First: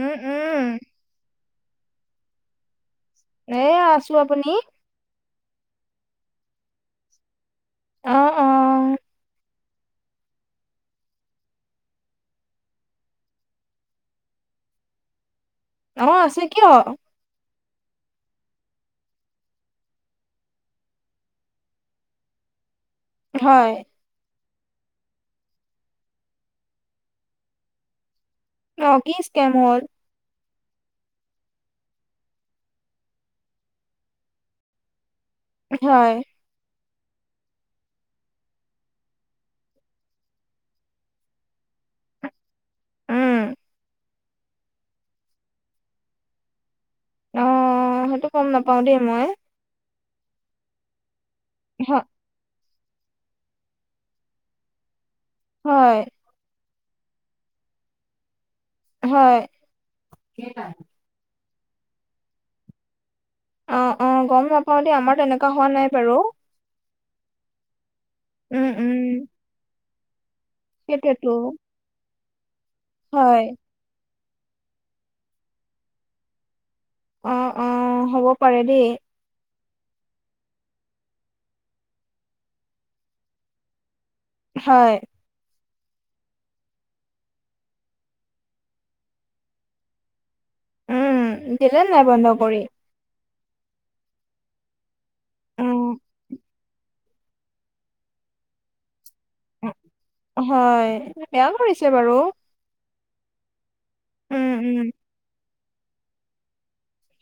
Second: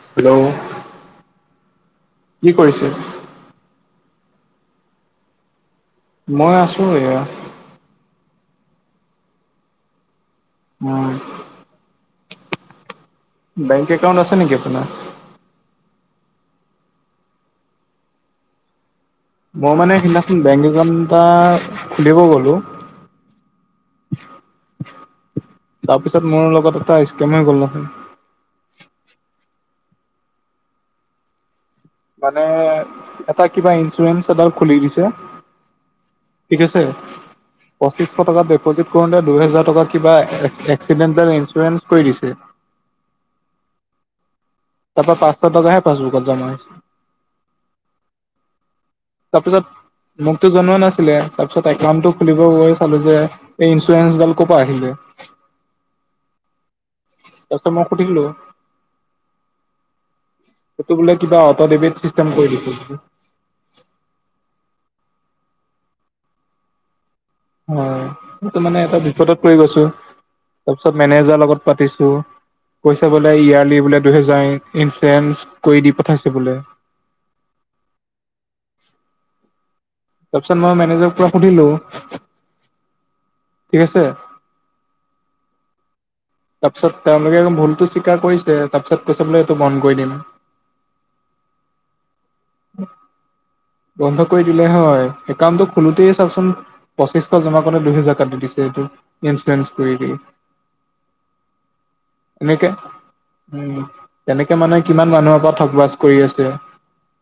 উম hello, উম কি কৰিছে। এ আছোঁ আপুনি? মই আছো এয়া অ', অ'। উম। বেংক একাউণ্ট আছে নেকি আপোনাৰ। অ', আছে কিয়? মই মানে সেইদিনাখন বেংক একাউণ্ট এটা খুলিব গলোঁ হয়। তাৰপিছত মোৰ লগত এটা স্কেছম হৈ গ'ল নহয় অ', কি স্কেম হ'ল। মানে এটা কিবা ইঞ্চুৰেঞ্চ এডাল খুলি দিছে। হয়। ঠিক আছে। পছিশ টকা ডিপজিট কৰোঁতে দুহেজাৰ টকা কিবা এক্সিডেণ্টেল ইনঞ্চোৰেচ কৰি দিছে। উম তাপ পৰা পাছশটা বা হে পাছবুকত জমা হৈছে। অটো গ'ম নাপাও দেই মই। তাৰপিছত মোকতো জনোৱা নাছিলে তাৰপিছত হ- একাউণ্টো খুলিব গৈ চালো যে এই ইঞ্চুৰেঞ্চডাল ক'ৰ পৰা আহিলে। হয়। তাৰপিছত মই সুধিলো হয়। এটো বোলে কিবা অটো ডেবিট চিচটেম কৰি দিছে। অ', অ', গ'ম নাপাওঁ দে আমাৰ তেনেকুৱা হোৱা নাই বাৰু। অ', সেইটো উম মানে উম এটা বিপদত পৰি গৈছোঁ তাৰপিছত সেইটোয়েতো মেনেজাৰ লগত পাতিছোঁ। পইচা বোলে হয় ইয়াৰ্লি বোলে দুহেজাৰ ইঞ্চুৰেঞ্চ কৰি দি পঠাইছে বোলে। অ', অ', হ'ব পাৰে দেই। তাৰপিছত মই মেনেজৰ পৰা সুধিলো। ঠিক আছে। হয়। তাৰপিছত তেওঁলোকে ভুলতো স্বীকাৰ কৰিছে তাৰপিছত কৈছে বোলে এইেইটো বন্ধ কৰি দিম। উম দিলে নাই বন্ধ কৰি। বন্ধ কৰি দিলে হয় একাউণ্ট টো উম খোলোটে চাওচোন পঁচিশ জমা কৰিতো দুহেজাৰ কাটি দি দিছে এইটো ইঞ্চুৰেঞ্চ কৰি দি। হয় বেয়া কৰিছে বাৰু। এনেকে উম উম তেনেকে মানে উম কিমান মানুহৰ পৰা ঠগ বচ কৰি আছে।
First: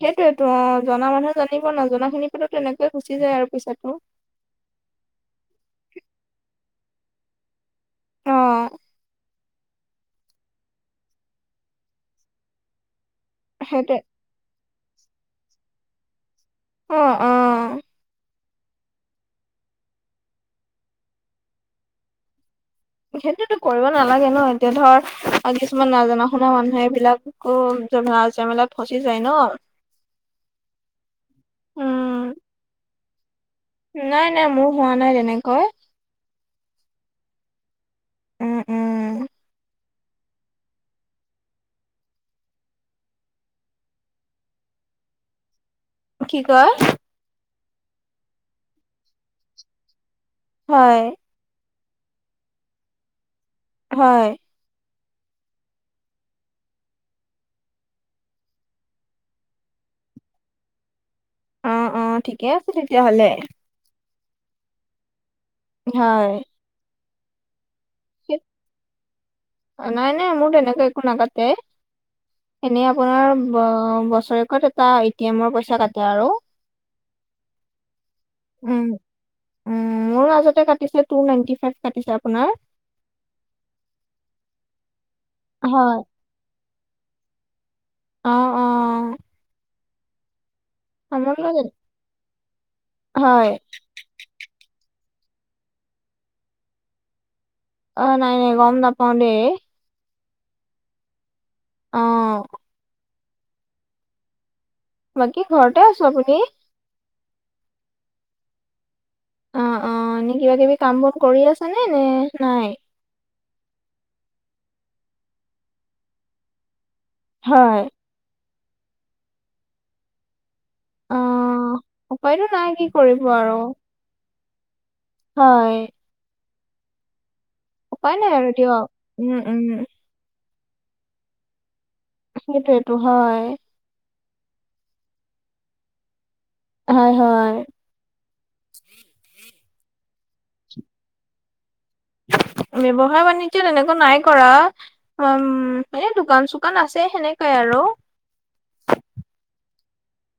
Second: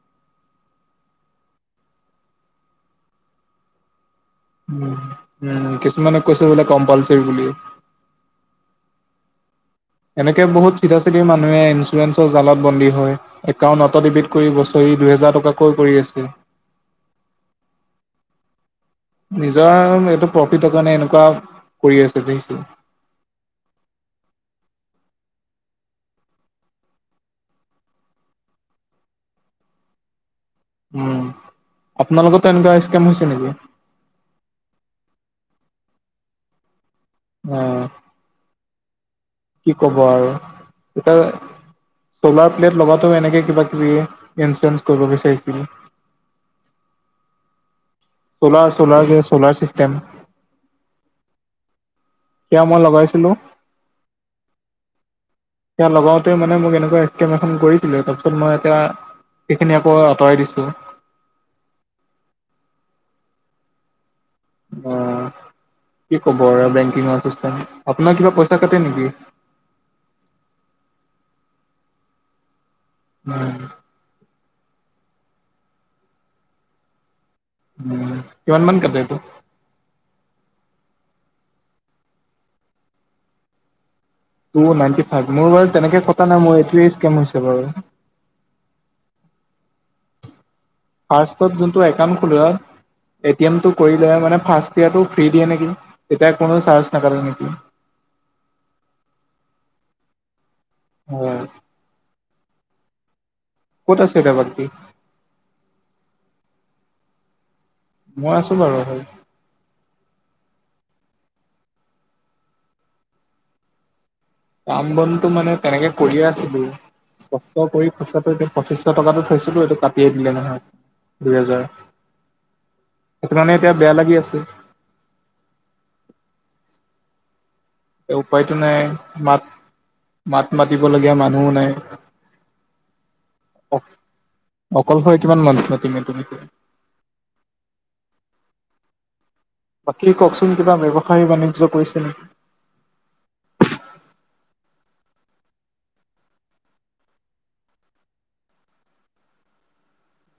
সেইটোয়েতো অঁ জনা মানুহে জানিব নজনা খিনিৰ পাছত তেনেকৈয়ে গুচি যায় আৰু পিছত ন। উম উম কিছুমানে কৈছিল বোলে কম্পালচৰি বুলি। অ', এনেকে বহুত চিধা চিধি মানুহে ইঞ্চুৰেঞ্চৰ জালত বন্দী হয়, সেইটোৱে একাউণ্টনতে ডিবট কৰি বছৰি দুহেজাৰ টকাকৈ কৰি আছে। অঁ অঁ। নিজৰ এইটো প্ৰফিটৰ কাৰণে এনেকুৱা কৰি আছে দেখিছে। সেইটোতো কৰিব নালাগে ন, এতিয়া ধৰ কিছুমান নাজানা শুনা মানুহে এইবিলাক আকৌ জেমেলাত ফচি যায় ন। উম, উম, আপোনালোকতো এনেকুৱা স্কেম হৈছে নেকি? নাই নাই মোৰ হোৱা নাই তেনেকৈ। অঁ। উম উম। কি ক'ব আৰু, এতিয়া চ'লাৰ প্লেট লগাটো এনেকে কিবা কিবি ইঞ্চুৰেঞ্চ কৰিব বিচাৰিছিল। কি কয়। চলাৰ চলাৰ যে চলাৰ চিষ্টেম। হয়। এতিয়া মই লগাইছিলো। হয়। এতিয়া লগাওতে মানে মোক এনেকুৱা স্কিম এখন কৰিছিলে, তাৰপিছত মই এতিয়া সেইখিনি আকৌ আতৰাই দিছো। অঁ অঁ, ঠিকে আছে তেতিয়ালে হলে। অঁ, কি হয়। কব বেংকিং আপোনাৰ কিবা পইচা কাটে নেকি? অঁ, নাই নাই মোৰ তেনেকুৱা একো নাকাতে এনেই আপোনাৰ উম বছৰেকত এটা এটি এমৰ পইচা কাটে আৰু। উম কিমান মান উম। কাতে এইটো। উম, মোৰ মাজতে কাটিছে টু নাইনটি ফাইভ কাটিছে আপোনাৰ। টু নাইনটি ফাইভ, মোৰ বাৰু হয়। তেনেকে কথা নাই মোৰ এইটোৱে স্কেম হৈছে বাৰু। অঁ অঁ। আমাৰ ফাৰ্ষ্টত লগত যোনটো একাউণ্ট খুলোৱাই হয়, এটি এম কৰি মানে ফাৰ্ষ্ট ইয়াৰটো ফ্ৰী দিয়ে নেকি, তেতিয়া কোনো চাৰ্জ নাকাতে নেকি। অঁ, নাই নাই গম নাপাওঁ দে। হয়। অঁ। কত আছে এতিয়া বাকী? বাকী ঘৰতে আছো, আপুনি? মই আছো বাৰু হয়। অঁ অঁ, এনে কিবা কিবি কাম বন কৰি আছ নে নে নাই? কাম বনতো মানে তেনেকে কৰিয়ে আছিলো কষ্ট হয়, কৰি। পিছতটো এয়া পঁচিশ টকাটো থৈছিলো, এইটো কাটিয়ে দিলে নহয়। দুহেজাৰ, অ', উপায়তো নাই কি কৰিব সেইটো আৰু। কাৰণে এতিয়া বেয়া লাগি আছে। হয়। এ উপায় আৰু উপায়তো নাই, দিয়ক। উম, মাত উম, মাত মাতিবলগীয়া মানুহো নাই। সেইটোৱেটো হয়। অ-অকলশৰে কিমান মানুহ মাতিবা তুমি? হয়, হয়। বাকী কওকচোন কিবা ব্যয়ৱসায়ী বাণিজ্য কৰিছে নেকি? ব্যৱসায় বাণিজ্য তেনেকৈ নাই কৰা। উম, এনে দোকান-চোকান আছে সেনেকাই আৰু।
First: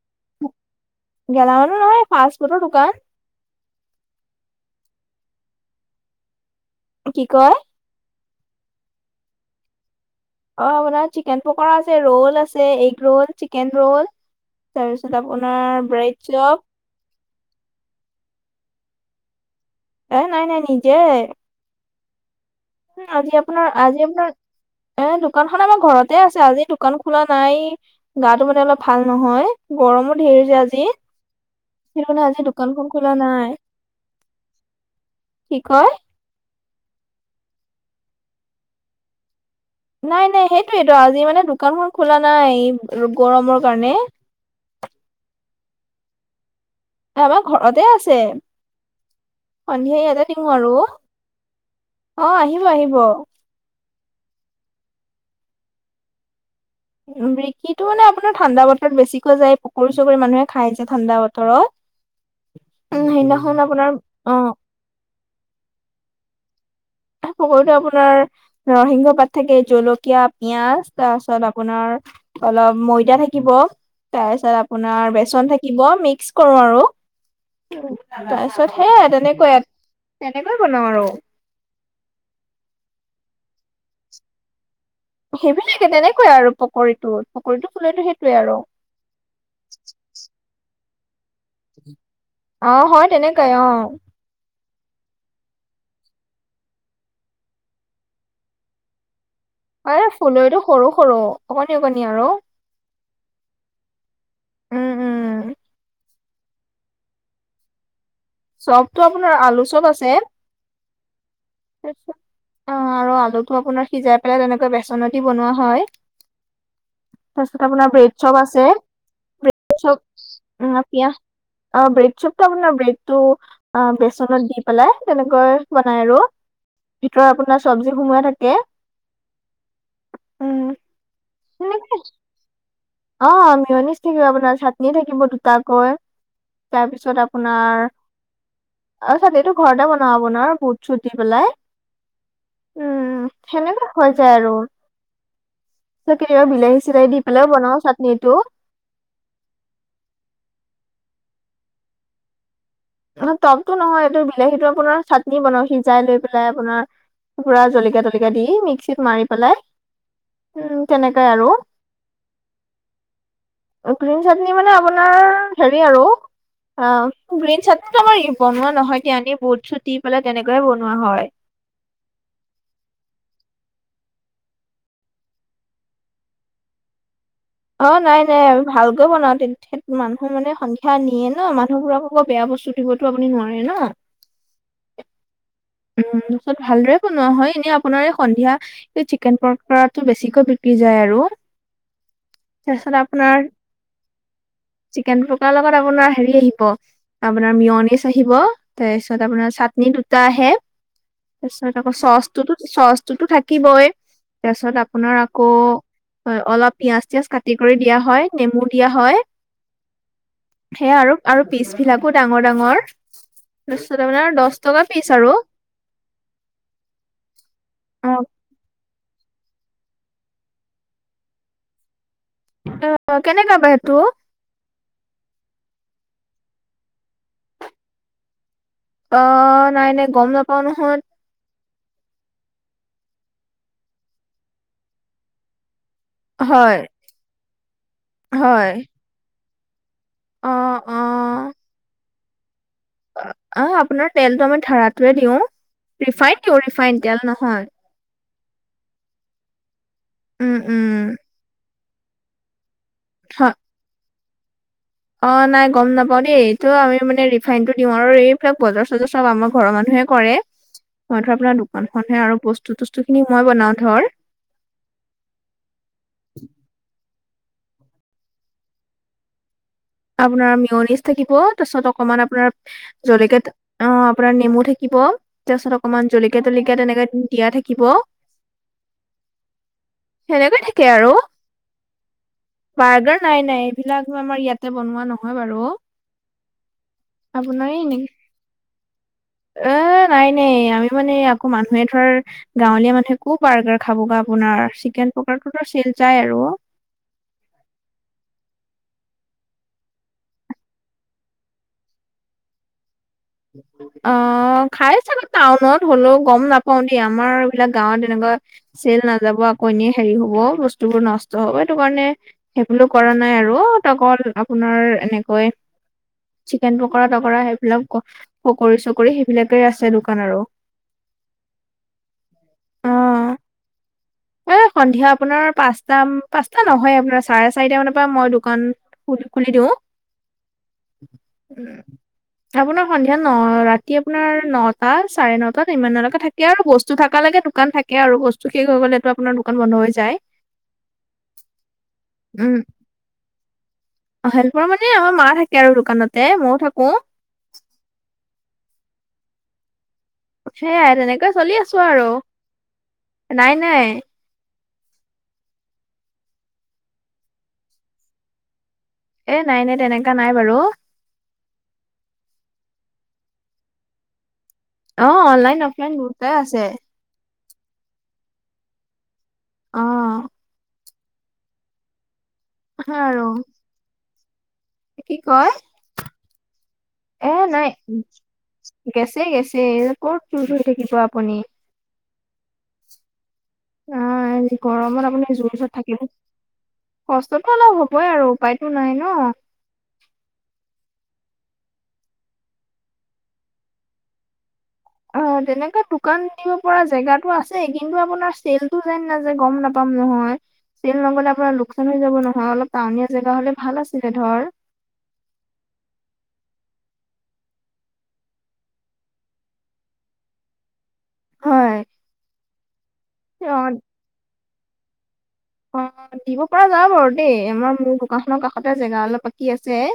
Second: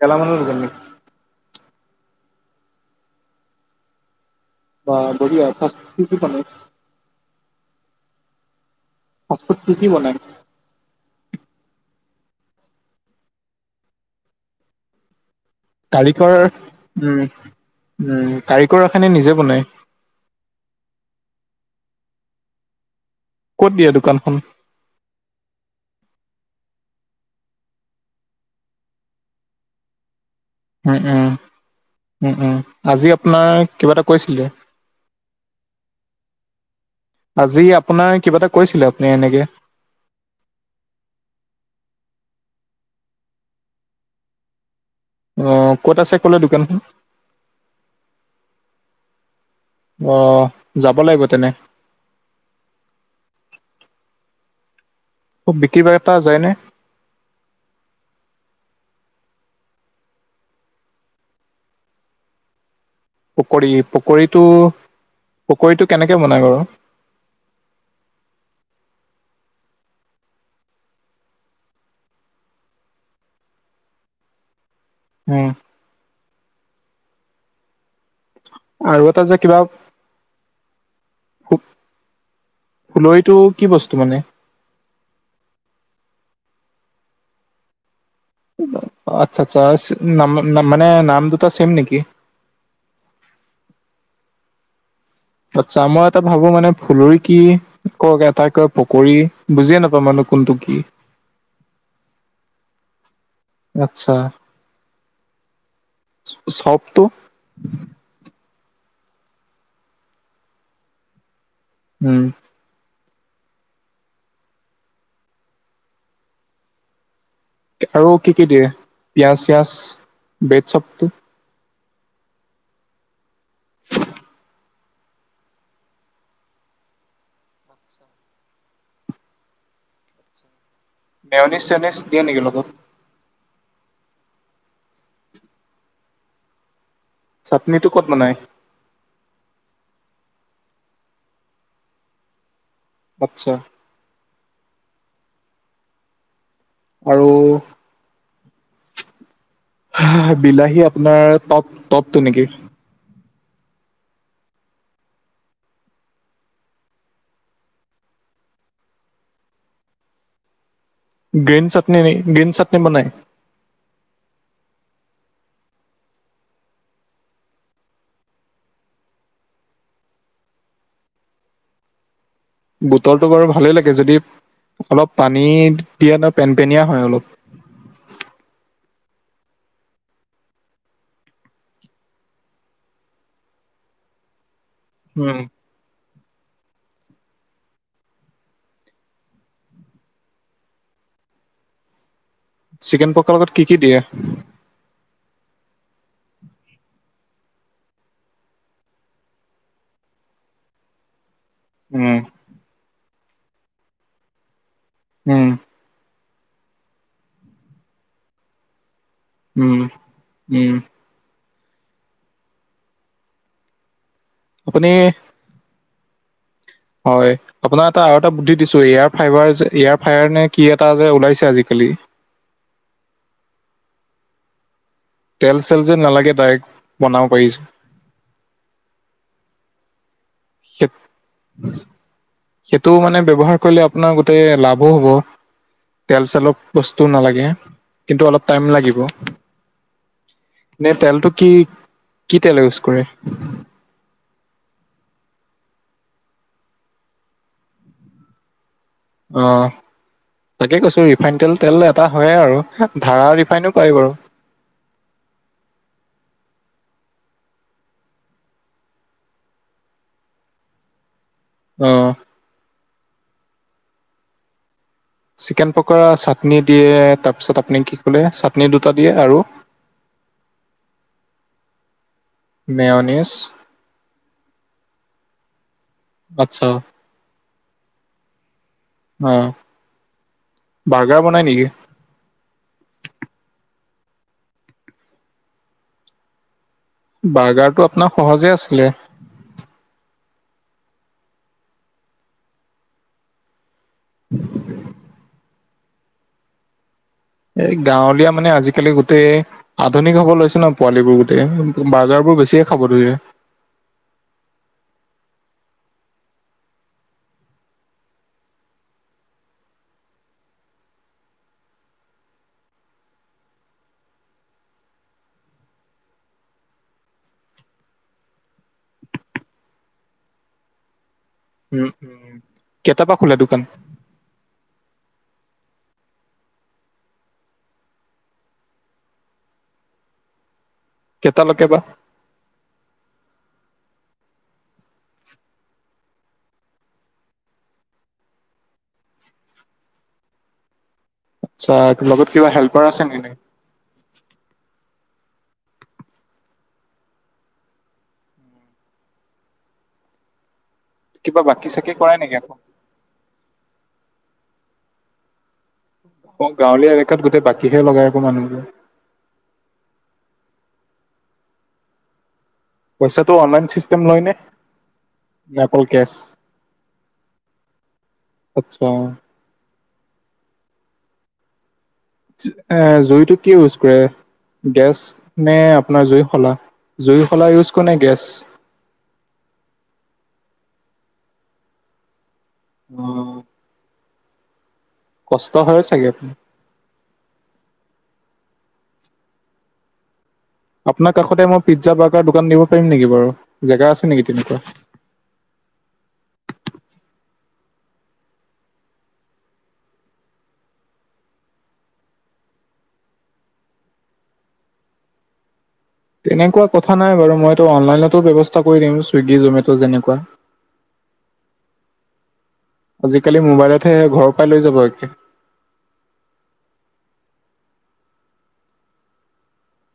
গেলামালৰ দোকান নেকি? গেলা মালৰ নহয় ফাষ্ট ফুডৰ দোকান। বা বঢ়িয়া ফাষ্ট ফুড কি কি বনাই? কি কয় ফাষ্ট ফুড কি কি বনাই? অ', আপোনাৰ চিকেন পকৰা আছে, ৰ'ল আছে, এগ ৰোল, চিকেন ৰ'ল তাৰপিছত আপোনাৰ ব্ৰেড কাৰিকৰ চপ। উম, উ, কাৰিকৰ ৰাখে নে নিজে বনাই? এ নাই নাই নিজে। আজি আপোনাৰ ক'ত দিয়ে আজি আপোনাৰ দোকানখন? এ দোকানখন আমাৰ ঘৰতে আছে আজি দোকান খোলা নাই। গাটো মানে অলপ ভাল নহয় গৰমো ধেৰ যে আজি। উম, উম, সেইটো কাৰণে উম, আজি উম, দোকানখন খোলা আজি আপোনাৰ নাই কিবা এটা কৈছিলে। কি কয়? আজি আপোনাৰ কিবা এটা কৈছিলে আপুনি এনেকে। নাই নাই সেইটোৱেইটো আজি মানে দোকানখন খোলা নাই এই গৰমৰ কাৰণে। অ', ক'ত আছে ক'লে দোকান? এ আমাৰ ঘৰতে আছে সন্ধিয়া ইয়াতে অ' দিয়ো আৰু। যাব লাগিব তেনে অ', আহিব আহিব। বিক্ৰী বাৰ্তা যায়নে? উম, বিক্ৰীটো মানে আপোনাৰ ঠাণ্ডা বতৰত বেছিকৈ যায় পকৰি চকৰি মানুহে খাই যে ঠাণ্ডা বতৰত। উম সেইদিনাখন পকৰী আপোনাৰ পকৰীটো অ' পকৰীটো কেনেকে বনাই বাৰু? পকৰীটো আপোনাৰ নৰসিংহ পাত থাকে জলকীয়া পিয়াজ তাৰ পাছত আপোনাৰ অলপ ময়দা থাকিব তাৰপিছত আপোনাৰ উম বেচন থাকিব মিক্স কৰোঁ আৰু। তাৰপিছত আৰু সেয়া এটা যে তেনেকৈ, কিবা তেনেকৈ বনাওঁ আৰু। ফুলৰিটো কি বস্তু মানে? সেইবিলাকে তেনেকৈ আৰু পকৰীটো, পকৰীটো ফুলৰিটো সেইটোয়ে আৰু। আচ্ছা আচ্ছা মানে নাম দুটা ছেম নেকি? অ', হয় তেনেকাই অ'। আচ্ছা মই এটা ভাবোঁ মানে ফুলৰি কি কওক এটাই কয় পকৰী। বুজিয়ে নাপাওঁ মানে কোনটো ফুলৰিটো কি সৰু সৰু অকণি অকণি আৰু। আচ্ছা। উম, উম। চপটো? চপটো আপোনাৰ আলু চপ আছে। তাৰপিছত উম অ', আৰু আলুটো আপোনাৰ সিজাই পেলাই তেনেকৈ বেচনত দি বনোৱা হয়। তাৰপিছত আপোনাৰ আৰু ব্ৰেড কি চপ কি আছে দিয়ে পিয়াজ চিয়াজ ব্ৰেড চপ বেড চপটো পিয়াঁজ অ', ব্ৰেড চপটো আপোনাৰ ব্ৰেডটো অ', বেচনত দি পেলাই তেনেকৈ বনাই আৰু। ভিতৰত আপোনাৰ চব্জি সোমাই থাকে, উম। সেনেকে মেয়নিছ-চেয়নিছ দিয়ে নেকি লগত? অ, মেয়নিচ থাকিব আপোনাৰ, চাটনি থাকিব দুটাকৈ। তাৰপিছত আপোনাৰ চাটনিটো ক'ত বনাই? তাৰপাছত, এইটো ঘৰতে বনোৱা আপোনাৰ বুট-ছুট দি পেলাই। উম, আচ্ছা সেনেকুৱা হৈ যায় আৰু। তাৰপাছত কেতিয়াবা বিলাহী-চিলাহী দি আৰু পেলাইও বনাওঁ চাটনি টো। বিলাহী আপোনাৰ টক-টকটো নেকি! টকতো নহয়, এইটো বিলাহীটো আপোনাৰ চাটনি বনাওঁ, সিজাই লৈ পেলাই আপোনাৰ পুৰা জলকীয়া-তলকীয়া দি, মিক্সিত মাৰি পেলাই। উম, তেনেকাই। আৰু গ্ৰীন চাটনি, গ্ৰীন চাটনি বনাই! গ্ৰীণ চাটনি মানে আপোনাৰ হেৰি আৰু অ, গ্ৰীণ চাটনি টো আমাৰ বনোৱা নহয় দিয়া, এনে বুট-চুট দি পেলাই তেনেকুৱায়ে বনোৱা হয়। বুটটো বাৰু ভালেই লাগে! যদি অলপ পানী দিয়ে নহয় পেনপেনীয়া হয় অলপ। অ, নাই, নাই, আমি ভালকৈ বনাওঁ, [unintelligible] মানুহ মানে সন্ধিয়া নিয়ে ন, মানুহবোৰক আকৌ বেয়া বস্তু দিবতো আপুনি নোৱাৰে ন। উম। উম, তাৰপাছত ভালদৰে বনোৱা হয়, এনে আপোনাৰ এই সন্ধিয়া চিকেন পকৰাটো বেছিকৈ বিক্ৰী যায় আৰু। [inaudible] তাৰপিছত চিকেন পকাৰ আপোনাৰ লগত কি কি দিয়ে? চিকেন পকাৰ লগত আপোনাৰ হেৰি আহিব। আপোনাৰ মিয়নিছ আহিব, তাৰ পিছত আপোনাৰ চাটনি দুটা আহে। তাৰপিছত আকৌ উম, চচটোতো- চচটোতো থাকিবই। তাৰপিছত আপোনাৰ আকৌ উম, হয়, অলপ পিয়াঁজ-চিয়াঁজ কাটি কৰি দিয়া হয়, নেমু দিয়া হয়। উম, উম। সেয়া আৰু আৰু পিচ বিলাকো ডাঙৰ- ডাঙৰ। তাৰপিছত আপোনাৰ দহ টকা আপুনি পিচ আৰু। হয়, আপোনাৰ এটা আৰু এটা অ বুদ্ধি দিছোঁ, এয়াৰ ফাইভাৰ যে এয়াৰ ফায়াৰ নে কি এটা যে ওলাইছে আজিকালি অ', কেনেকুৱা বা সেইটো। তেল-চেল যে নালাগে ডাইৰেক্ট বনাব পাৰিছোঁ। অ', নাই, নাই, গম নাপাও নহয়। সেইটো মানে ব্যৱহাৰ কৰিলে আপোনাৰ গোটেই লাভো হ'ব। তেল-চেলপ হয় বস্তু নালাগে, কিন্তু অলপ টাইম হয় লাগিব। অ নে, অ তেলটো কি কি তেল ইউজ কৰে? অ', অ, আপোনাৰ তেলটো আমি ধাৰটোয়ে দিওঁ, ৰিফাইন দিওঁ ৰিফাইন, তেল নহয়। অ', উম, তাকে উম। কৈছোঁ। ৰিফাইন তেল তেল এটা হয়ে আৰু ধাৰা ৰিফাইন হয় বাৰু! অ', নাই, গম নাপাওঁ দেই। এইটো আমি মানে ৰিফাইন টো দিওঁ আৰু এইবিলাক বজাৰ-চজাৰ চব আমাৰ ঘৰৰ মানুহে কৰে। মই ধৰ আপোনাৰ অ দোকানখনহে আৰু বস্তু-তস্তু খিনি মই বনাও ধৰ। চিকেন পকৰা চাটনি দিয়ে, তাৰপিছত আপুনি কি ক'লে? চাটনি দুটা দিয়ে আৰু? আপোনাৰ মিয়নিচ থাকিব, তাৰপিছত অকমান আপোনাৰ মেয়নিজ জলেকীয়া অ', আপোনাৰ নেমু থাকিব। তাৰ পাছত অকণমান আচ্ছা জলকীয়া-তলকীয়া তেনেকে দিয়া থাকিব। অ হেনেকৈ থাকে আৰু। বাৰ্গাৰ বনাই নেকি বাৰ্গাৰ, নাই, নাই, এইবিলাক আমাৰ ইয়াতে বনোৱা নহয় বাৰু। বাৰ্গাৰটো আপোনাৰ সহজে আছিলে। এ, নাই, নাই, আমি মানে আকৌ মানুহে ধৰ, গাঁৱলীয়া মানুহে কো বাৰ্গাৰ খাবগে আপোনাৰ চিকেন পকৰাতোটো চেল যাই আৰু। এই গাঁৱলীয়া মানে আজিকালি গোটেই- আধুনিক হব লৈছে ন পোৱালিবোৰ গোটেই, বাৰ্গাৰবোৰ বেছিকে খাব ধৰিলে। [unintelligible] অঁ' খাই চাগৈ টাউনত, হ'লেও গম নাপাওঁ দেই আমাৰ এইবিলাক গাঁৱত এনেকুৱা- চেল নাযাব আকৌ' এনেই হেৰি হব বস্তুবোৰ নষ্ট হব, সেইটো কাৰণে- সেইবুলো কৰা নাই আৰু অকল আপোনাৰ এনেকৈ- চিকেন পকৰা তকৰা সেইবিলাক- পকৰি চকৰি সেইবিলাকেই আছে দোকান আৰু। উম' উম' কেইটা পা খোলা অ' দোকান? এ সন্ধিয়া আপোনাৰ পাঁচ পাচটা নহয় আপোনাৰ চাৰে চাৰিটা মানৰ পৰা মই দোকান- খুল খুলি দিওঁ। কেটা লৈকে বা। আপোনাৰ সন্ধিয়া ন ৰাতি আপোনাৰ নটা চাৰে নটাত ইমানলৈকে থাকে আৰু বস্তু থাক লৈকে দোকান থাক- কে আৰু বস্তু শেষ হৈ গ'লেটো আপোনাৰ দোকান বন্ধ হৈ যায়। আতছা লগত কিবা হেল্পাৰ আছে নে নাই। অঁ' হেল্পাৰ মানে আমাৰ মা থাকে আৰু দোকানতে মইও থাকোঁ। সেয়াই তেনেকৈ কিবা চলি বাকী আছোঁ চাকি আৰু, কৰে নেকি আকৌ? নাই নাই। অঁ' গাঁৱলীয়া এলেকাত গোটেই বাকীহে লগাই আকৌ মানুহবোৰে। এ নাই নাই তেনেকুৱা নাই বাৰু। পইচাটো অনলাইন ছিষ্টেম লয়নে অ', অনলাইন নে অকল অফলাইন কেচ। দুটাই আছে আৎচ্ছা। অ', এঁ সেই আৰু জইটো কি ইউজ কৰে? কি গেছ কয় নে আপোনাৰ জুই শলা, জুই শলা নাই ইউজ কৰে নে গেছ? গেছেই গেছেই, এ ক'ত জুই ধোই থাকিব আপুনি? অঁ' অঁ' এই গৰমত আপুনি জুই ওচৰত হয় থাকিব- চাগে। আপোনাৰ কষ্টতো অলপ হ'বই আৰু উপায়তো নাই ন। আপোনাৰ কাষতে মই পিজ্জা বাৰ্গাৰ দোকান দিব পাৰিম নেকি বাৰু জেগা আছে নেকি তেনেকুৱা? অঁ' তেনেকা দোকান দিব পৰা জেগাটো আছেই, কিন্তু আপোনাৰ চেলটো যাই নে নাযাই গম নাপা- পাম নহয়। চেল নগলে আপোনাৰ লোকচান হৈ যাব নহয়, অলপ টাউনীয়া জেগা হলে ভাল আছিলে ধৰ। তেনেকুৱা কথা নাই বাৰু মইতো অনলাইনতো ব্যৱস্থা কৰি দিম চুইগি, জমেট' যেনেকুৱা। হয়। আজিকালি অ', মোবাইলতহে, ঘৰৰ পৰাই লৈ যাব এখে। অ' দিব পৰা যাই বাৰু দেই আমাৰ মোৰ দোকানখনৰ কাষতে জেগা অলপ বাকী আছে।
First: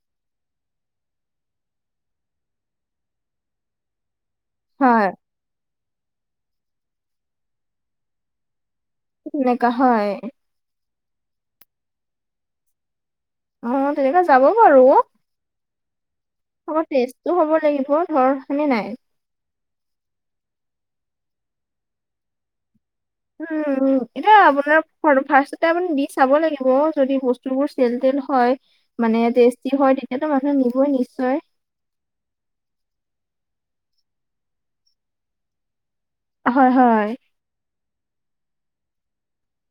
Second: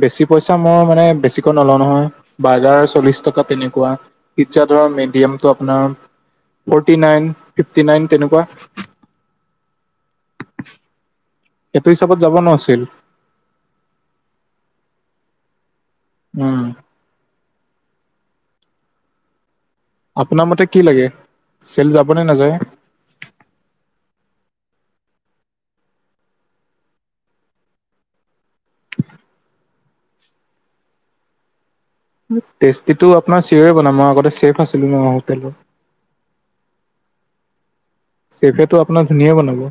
বেছি পইচা মই মানে, বেছিকৈ নলওঁ নহয়। বাৰ্গাৰ চল্লিশ টকা তেনেকুৱা। পিজ্জা ধৰা হয় মেডিয়ামটো আপোনাৰ ফৰ্টি নাইন, ফিফটি নাইন তেনেকুৱা। তেনেকা হয়। এইটো হিচাপত যাব ন চেল। অঁ' তেনেকুৱা যাব বাৰু। উম অলপ টেষ্টটো হ'ব লাগিব ধৰ, হয় নে নাই? আপোনাৰ মতে কি লাগে, চেল যাবনে নাযায়? উম উম' এতিয়া আপোনাৰ ফাৰ্ষ্টতে আপুনি দি চাব লাগিব যদি বস্তুবোৰ চেল-তেল হয়। মানে টেষ্টি হয়, তেতিয়াতো মানুহে নিবই নিশ্চয়। টেষ্টিটো আপোনাৰ চিঅ'ৰে বনাম। মই আগতে চেফ আছিলোঁ ন, হোটেলত। হয়। হয়। চেফেটো আপোনাৰ ধুনীয়া বনাব।